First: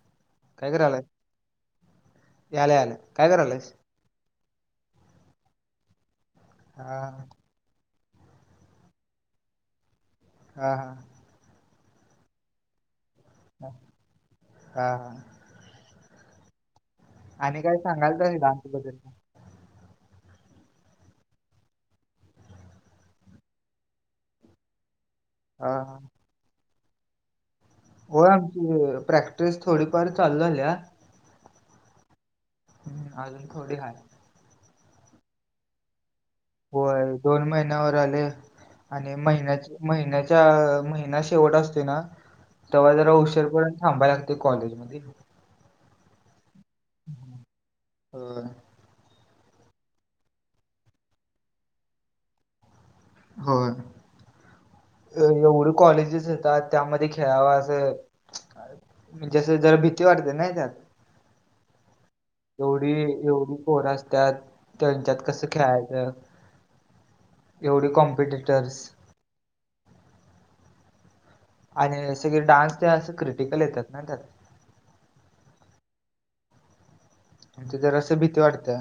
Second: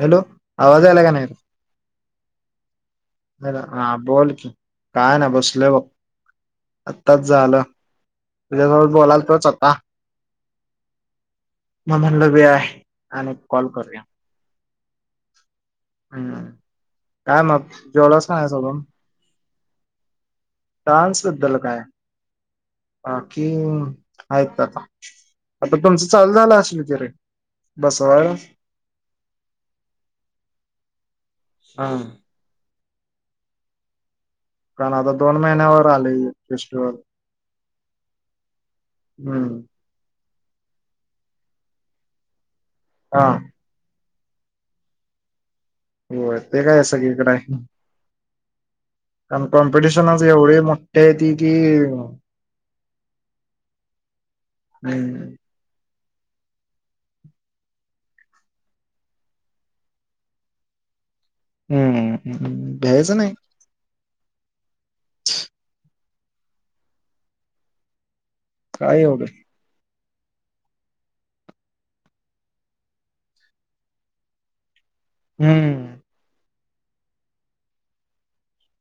Hello काय आवाज करायलाय यालय का नाही? यालाय यालाय काय हॅलो करायलायस हा बोल की काय नाय बसलोय बघ, हा आताच झालो. तुझ्या बरोबर बोलालतोच आता. हा हा. म्हणत बी आहे आणि कॉल हा करूया हा. हम्म काय आणि मग जेवलास सांगालतास का नायस अजून? डान्सबद्दल डान्सबद्दल काय. बाकी आहेत काका, हा आता हा. तुमचं चालू झालं असल की रे? हो बसवाय आमची प्रॅक्टिस थोडीफार चालू झालीया. हा. हम्म अजून थोडी हाय. कारण आता दोन महिन्यावर आलय. होय दोन महिन्यावर आले आणि हम्म महिन्याचे. महिन्याच्या महिना शेवट असते ना तेव्हा जरा हा उशीरपर्यंत थांबा या ते कॉलेज मध्ये. हो ते काय सगळीकडे आहे. होय. कारण कॉम्पिटिशन आज एवढी मोठी आहे ती की. होय हम्म एवढे कॉलेजेस आहेत. का त्यामध्ये खेळावा असं म्हणजे जरा भीती वाढते नाही त्यात. हम्म हम्म. एवढी घ्यायचं नाही एवढी पोरं असतात, त्यांच्यात कस खेळायचं एवढी कॉमपिट काय एवढ. आणि सगळी डान्स ते असं क्रिटिकल येतात ना त्या. हम्म. आणि तिथ जरासं भीती वाटते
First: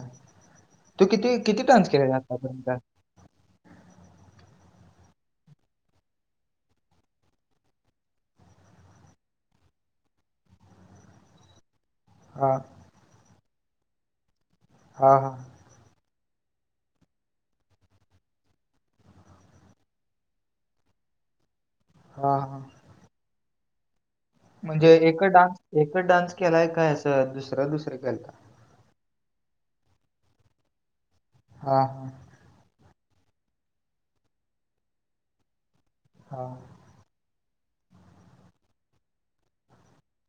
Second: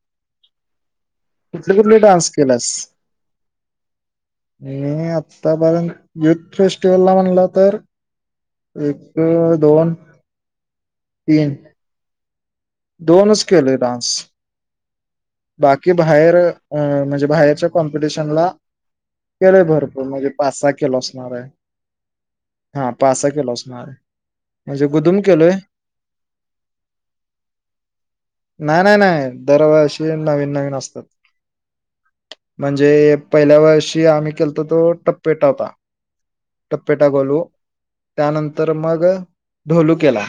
तू किती किती कुठले डान्स कुठले केले केलास आतापर्यंत? मी आतापर्यंत युथ फेस्टिवलला म्हणलं तर. एक दोन, दवाण. तीन हा दोनच केले डान्स. हा हा बाकी बाहेर अ म्हणजे बाहेरच्या कॉम्पिटिशनला केलंय भरपूर म्हणजे पाच सहा केलो असणार आहे. हा हा. हा पाच सहा केला असणार. म्हणजे गुदुम एक केलोय डान्स एक डान्स केलाय काय अस दुसरं दुसरे केलता नाही नाही नाही दरवर्षी नवीन नवीन असतात. ह हा. म्हणजे पहिल्या वर्षी आम्ही केलता तो टप्पे टावता. हा. कपेटा गोलू त्यानंतर मग ढोलू केला.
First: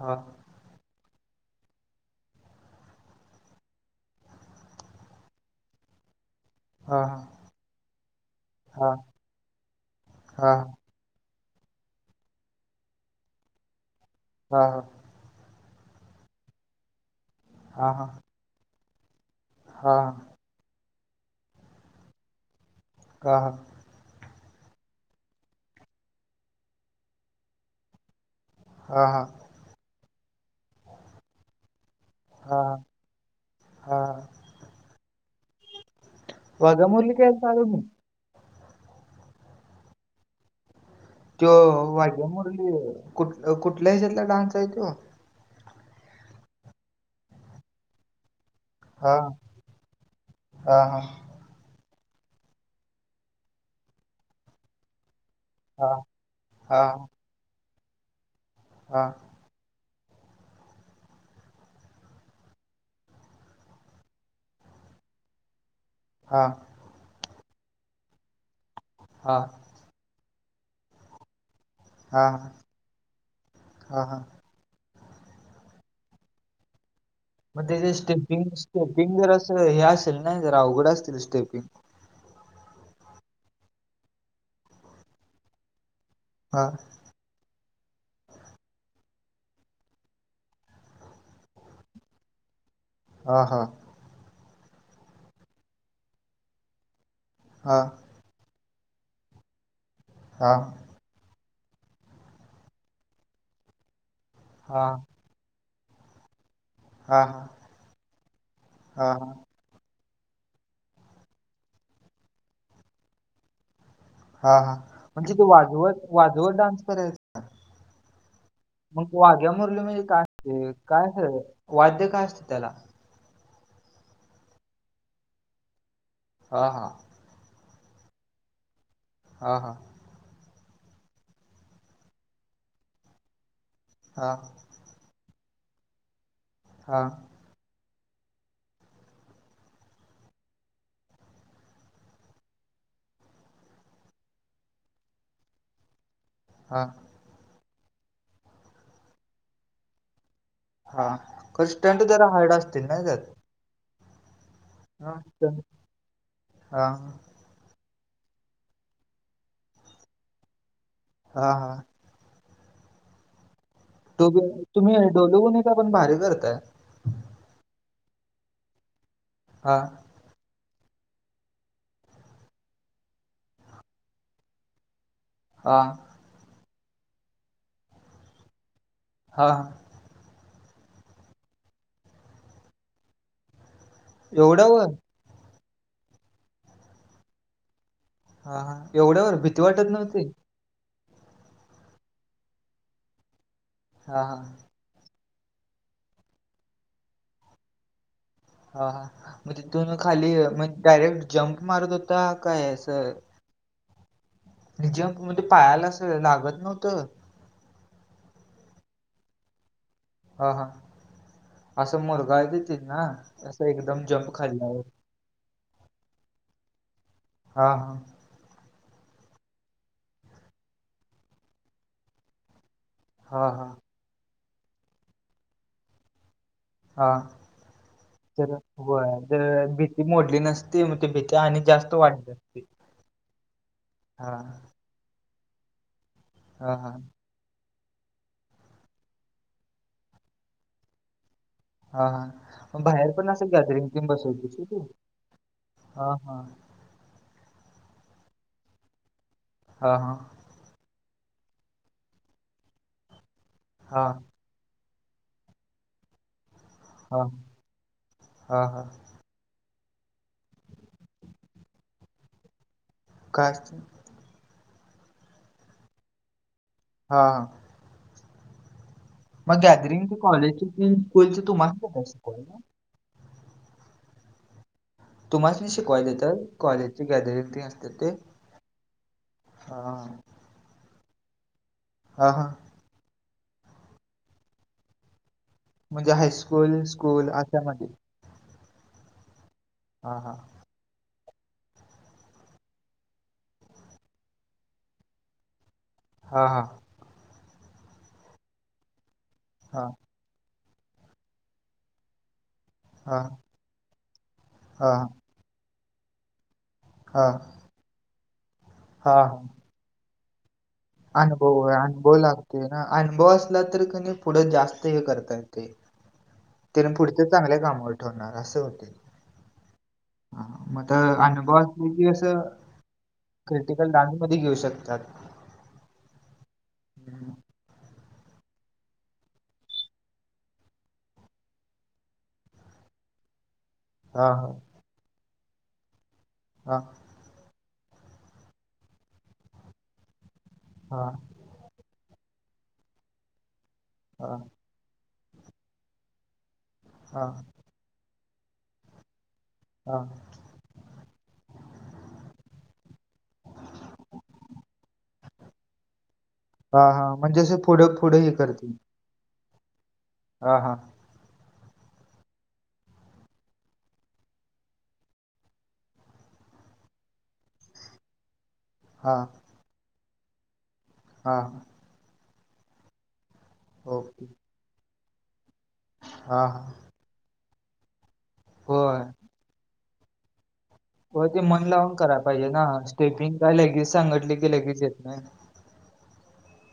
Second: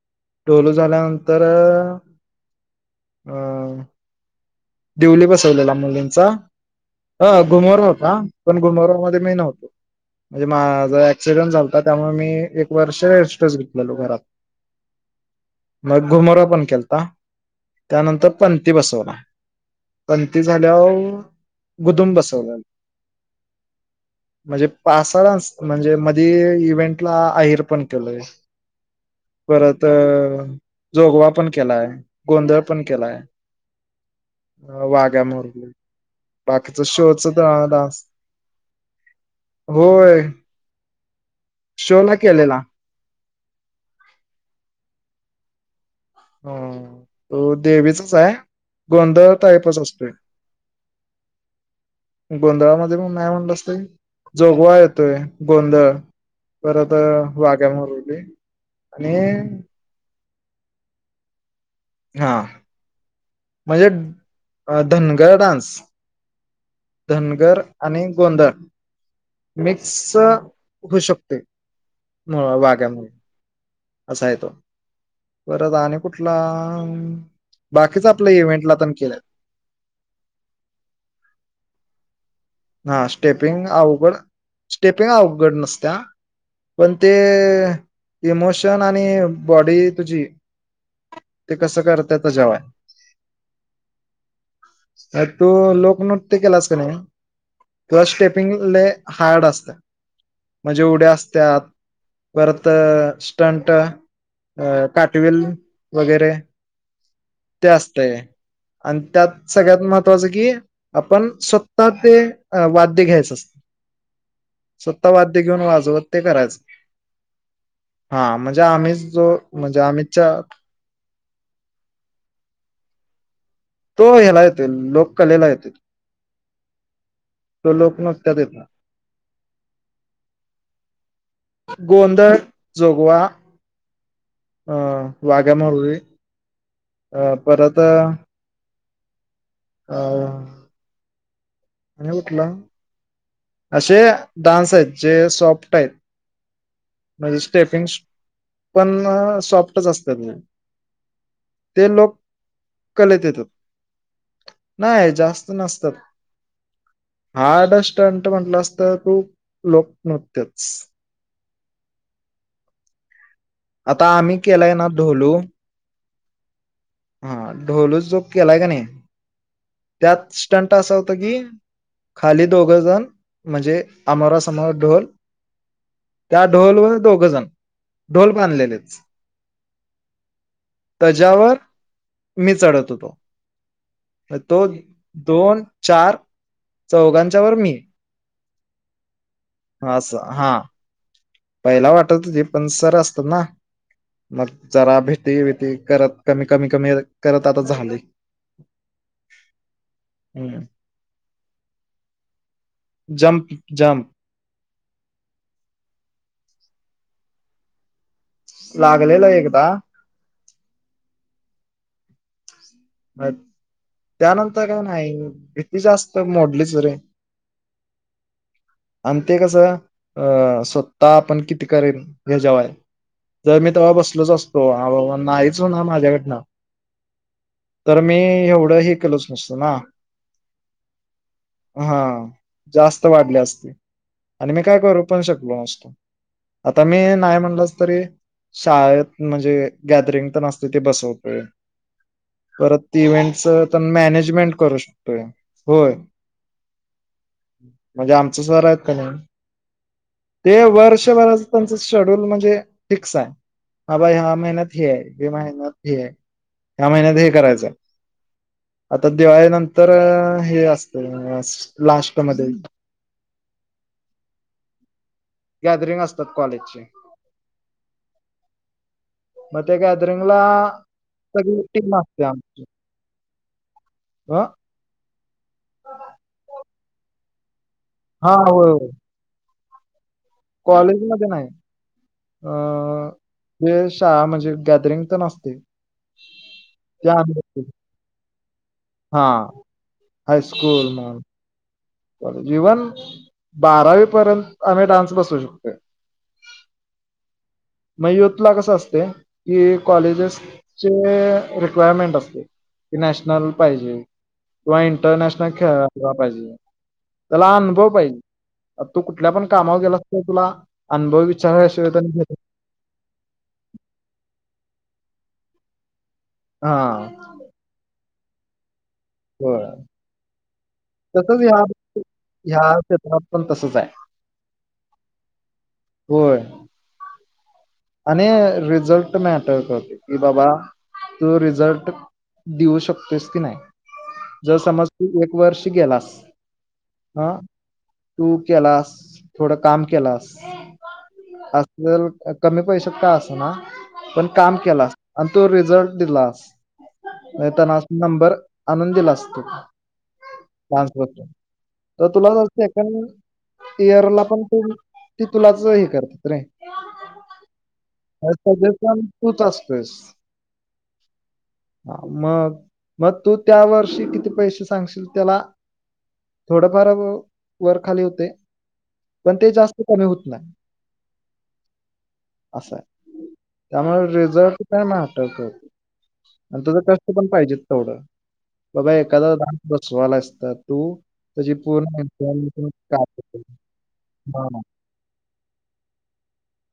हा. ढोलू झाल्यानंतर अ देवली बसवलेला मुलींचा. हा ह घुमरा होता पण हा घुमरा मध्ये मी नव्हतो म्हणजे हा माझ एक्सिडेंट झाता त्यामुळे मी एक वर्ष रेस्ट घेतलेलो घरात. हा हा. मग घुमोरा पण केलता हा हा त्यानंतर पणथी बसवला. हा पणथी झाल्यावर गुदुम बसवला. काहा? म्हणजे पाचसहा डान्स म्हणजे मध्ये इव्हेंटला आहेर पण केलोय. हा हा परत जोगवा पण केलाय, गोंधळ हा पण केलाय. हा. वाघ्या मुरळी बाकीचा वाघ्या मुरली शोच तर केलता अ तुम्ही? डान्स होय. त्यो शोला वाघ्या केलेला मुरली कुठ कुठल्या हेजातला डान्स आहे तो? हम्म तो देवीचाच आहे. हा गोंधळ टाईपच असतोय. हा हा गोंधळामध्ये मग नाय म्हटलंस तरी जोगवा येतोय. गोंधळ हा हा परत वाग्या मुरली हा. आणि हा. म्हणजे अ धनगर डान्स. हा. धनगर आणि गोंदळ हा. मिक्स होऊ शकतोय हा हा वाग्या मुरली. हा हा असा आहे तो परत आणि कुठला मग त्याच्या बाकीच आपल्या स्टेपिंग इव्हेंटला पण स्टेपिंग केलंय जरा असं हे असेल ना जरा अवघड असतील ना स्टेपिंग? हा स्टेपिंग अवघड स्टेपिंग अवघड नसत्या हा पण ते इमोशन आणि बॉडी तुझी ते कसं करतय तेज्यावर हाय. हा हा. अतू लोकनृत्य केलास का नाही? हा. तुला स्टेपिंग लय हार्ड असत्या हा म्हणजे उड्या असतात. परत स्टंट अ हा काटविल वगैरे हा ते असतय आणि हा त्यात सगळ्यात महत्त्वाचं कि आपण स्वतः ते अ वाद्य घ्यायचं अस हा हा म्हणजे ते वाजवत ते वाजवत करायचं. डान्स कराय हा म्हणजे आम्हीच मग जो वाघ्या मुरली म्हणजे काय आम्हीच्या ते? काय खर वाद्य काय असतं त्याला? तो ह्याला येतोय लोककलेला येतोय. हा हां. ते लोक नृत्यात येतं. ह हा. गोंदळ जोगवा हा. अ वाघ्या मुरळी हा अ परत अ आणि कुठला? असे डान्स आहेत जे सॉफ्ट आहेत. हा. म्हणजे स्टेपिंगस पण सॉफ्टच असतात. हा हा खर ते स्टंट लोक जरा हार्ड असतील ना कलेत त्यात? येतात नाही हा हा [unintelligible] हा आता स्टंट म्हटलंस तर लोकनृत्यच. हा हा. आता आम्ही तूम्ही केलाय ना तुम्ही डोल ढोलू गुणी [unintelligible] तर पण भारी करताय. हा ढोलूच चोक केलाय का नाही? हा. त्यात स्टंट असा होता की खाली दोघंजण म्हणजे अमोरा समोर ढोल हा. त्या ढोलवरच दोघ जण ढोल बांधलेलेच. हा. त्याच्यावर मी चढत होतो. तो एवढ्यावर? दोन चार चौघांच्या वर मी. हा हा एवढं वर भिती वाटत असं नवती? हा पहिला वाटत होती पण सर असतात ना हां हां. मग जरा भिती भिती करत कमी कमी कमी करत आता झालय. हा हा मग तिथून खाली हम्म म्हण डायरेक्ट जम्प मारत होता काय जम्प जम्प. आणि जंपमध्ये म्हणजे पायाला अस लागत नव्हतं? लागलेल एकदा. हा हा असं मुरगा आहे देतील ना मग असं एकदम जम्प त्यानंतर खाल्यावर. काय नाही [unintelligible] ही जास्त मोडलीच रे. हा हा. आण ते कसं अ स्वतः आपण किती करेल हेचावर हाय. हां जर हां. मी तेव्हा बसलोच असतो हाबाबा नाहीच होनार माझ्याकडन. हा. चला एवढं हे गोव्याला, केलंच तर नसतं व ना भीती मोडली नसती म ते भीती आणि जास्त हा वाढली असती. जास्त वाढली असती हां. आणि मी काय करू पण शकलो नसत हां हां. तरी शाळेत म्हणजे गॅदरिंग पण असते, ते बसवतोय. ह हा. परत ती इव्हेंटच मॅनेजमेंट होय करू तू? शकते, होय. हां हां. म्हणजे आमच सर आहेत का नाही. हा हा. ते वर्षभरस त्यांच शेड्यूल म्हणजे फिक्स आहे, बाबा हां. ह्या महिन्यात. ही आय महिन्यात हे आय या महिन्यात हां. हे करायचं, हां हां. आता दिवाळीनंतर हे असत, लास्टमध्ये. काय? गॅदरिंग असतात कॉलेजचे. हा. म त्या गॅदरिंग ते गॅदरिंगला कॉलेजचे ते स्कूलचे सगळी तुम्हाच टीम देतात असत्या शिकवायला? आमची. ओ. तुम्हाचनी शिकवाय देत्यात? कॉलेजचे गॅदरिंग ते असते ते. हा होय होय. हा, हा. कॉलेज मध्ये नाही हां. अ. तेच शाळा म्हणजे गैदरिंग पण असतय. म्हणजे हायस्कूल, स्कूल अशामध्ये. हा हां हां. हायस्कूल जीवन बारावी पर्यंत आम्ही डान्स बसू शकतोय. हा हा. मग युथला कसं असते की, हां. कॉलेजेसचे रिक्वायरमेंट असत्यात. ते हां. नॅशनल पाहिजे किंवा हां. इंटरनॅशनल खेळाला पाहिजे. हां. हां. त्याला अनुभव पाहिजे आ तू कुठल्या पण हां. कामावर गेलास तर तुला अनभव विचारल्या शिवाय त्यांनी घेत नायत. ते ना अनुभव असला तरी का नय, पुढं जास्त हे करताात ते हा ते ना पुढच चांगल्या कामावर ठेवणार असे होतय ते. होय. ह मग तर तसंच अनुभव ह्या असले की असं ह्या क्षेत्रात पण तसंच आहे क्रिटिकल डान्स मधी घेऊ शकतात. होय. हम्म. आणि रिझल्ट मॅटर करते की बाबा तू रिझल्ट. देऊ शकतोस की नाही? हां, जर समज तू एक वर्ष गेलास. हा. हं तू केलास थोडं काम केलास. हा. असल कमी पैशात का असं ना. पण हां. काम केलास आणि तो रिझल्ट दिलास हां. ताना. नंबर आणून दिल असतो, हां. तासगावातून. तर तुला जास्त ए इयर ला पण तू ते तुलाच हे करतात रे. हा हा म्हणजे असे पुढं पुढे अ हे करतील [unintelligible] तूच असतोयस. हा हा. ह मग मग तू त्या वर्षी किती पैसे सांगशील त्याला थोडंफार व वर खाली होते हा पण ते जास्त कमी होत नाही. हा. असा आहे त्यामुळे ओके रिझर्ट चं काय नाय वाटत हा मग हा तुझं [unintelligible] पण पाहिजेत तेवढं बाबा होय एखादा डान्स बसवालायस तर होय ते मन लाऊन करायला पाहिजे ना स्टेपिंग काढतो. काय लगेज सांगटली की हा. लगेच येत नाही.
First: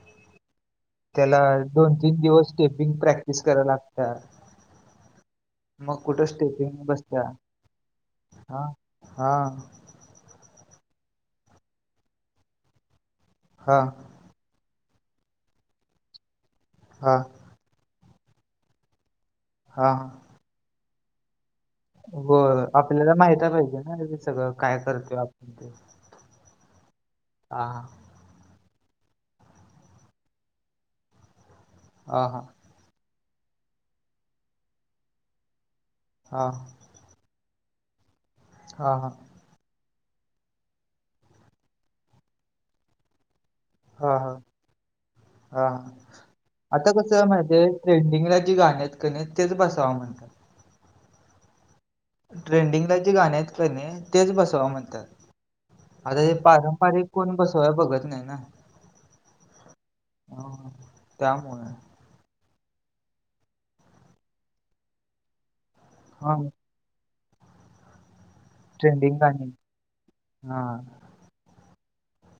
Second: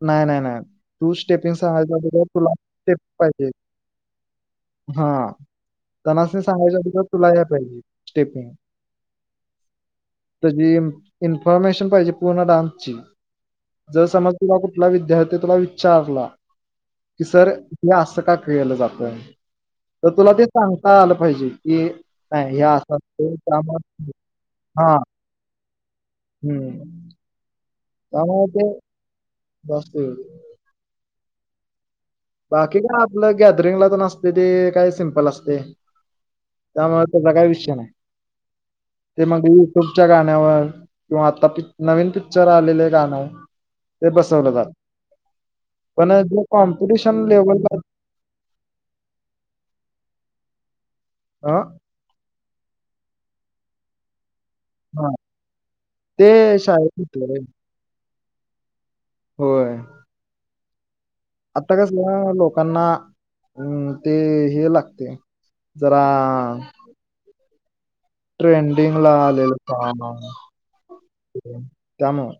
नाही नाही नाही तू त्याला स्टेपिंग दोन सांगायच तीन दिवस तुला स्टेपिंग स्टेप प्रॅक्टिस पाहिजेत. करायला लागत्या हा. मग कुठं त्यानास्नी सांगायच्या स्टेपिंग आधी बसत्या तुला यायला पाहिजेत स्टेप. हा हा त्याची इन्फॉर्मेशन पाहिजे पूर्ण डान्सची हा जर समज तुला कुठला विद्यार्थी तुला विचारला हा की सर हे असं का केलं जात हा तर तुला ते सांगता आलं पाहिजे. ही नाय होय या असं आपल्याला वाटतंय माहिती पण पाहिजे ना आम्हाला हे सगळं काय हा करतोय आपण ते [unintelligible] हम्म. हा. त्यामुळ [unintelligible] ते बेस्ट आहे. आ हा. बाकी काय आपलं गॅदरिंगला तेन असतय ते काय सिम्पल असतंय. हा. त्यामुळे त्याजा काय विषय नाही. हा हा. ते मग युट्यूबच्या गाण्यावर किंवा आता प नवीन पिक्चर आलेल्या गाण्याव ते हा हा बसवलं जलं हा पण जोम [unintelligible] आता कसं माहितीये ट्रेंडिंगला जी गाणी आहेत कनी तेच बसवा म्हणतात. आं? ट्रेंडिंगला जी गाणी आहेत का नाही तेच बसवा म्हणे त्यात आता ते हे शाळेत पारंपरिक होतं कोण रे बसवाय बघत नाही ना. होय. हो [unintelligible] आता कसाल लोकांना अं ते हे लागतय. जरा हा ट्रेंडिंग ला आलेल साँग हा त्यामुळ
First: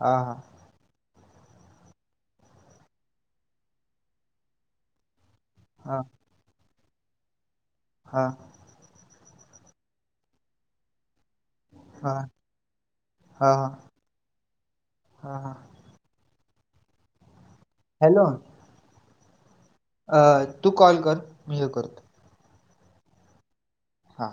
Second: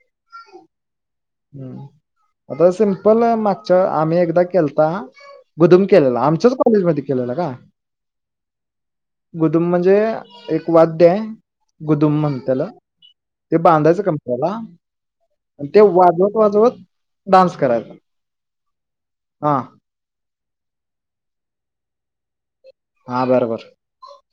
हा ह. हम्म आता सिमपल मागच्या आम्ही एकदा केलता. गुदुम हा केलेला आमच्याच कॉलेजमध्ये केलेलं का? हा. गुदुम म्हणजे एक वाद्य आहे. हा हा गुदुम म्हण त्याला हा ते बांधायचं कामप त्याला हा ते वा [unintelligible] जत [unintelligible] वाजवत डान्स कराय हॅलो अ तू कॉल कर मी हे करतो. हा बर बर. हा.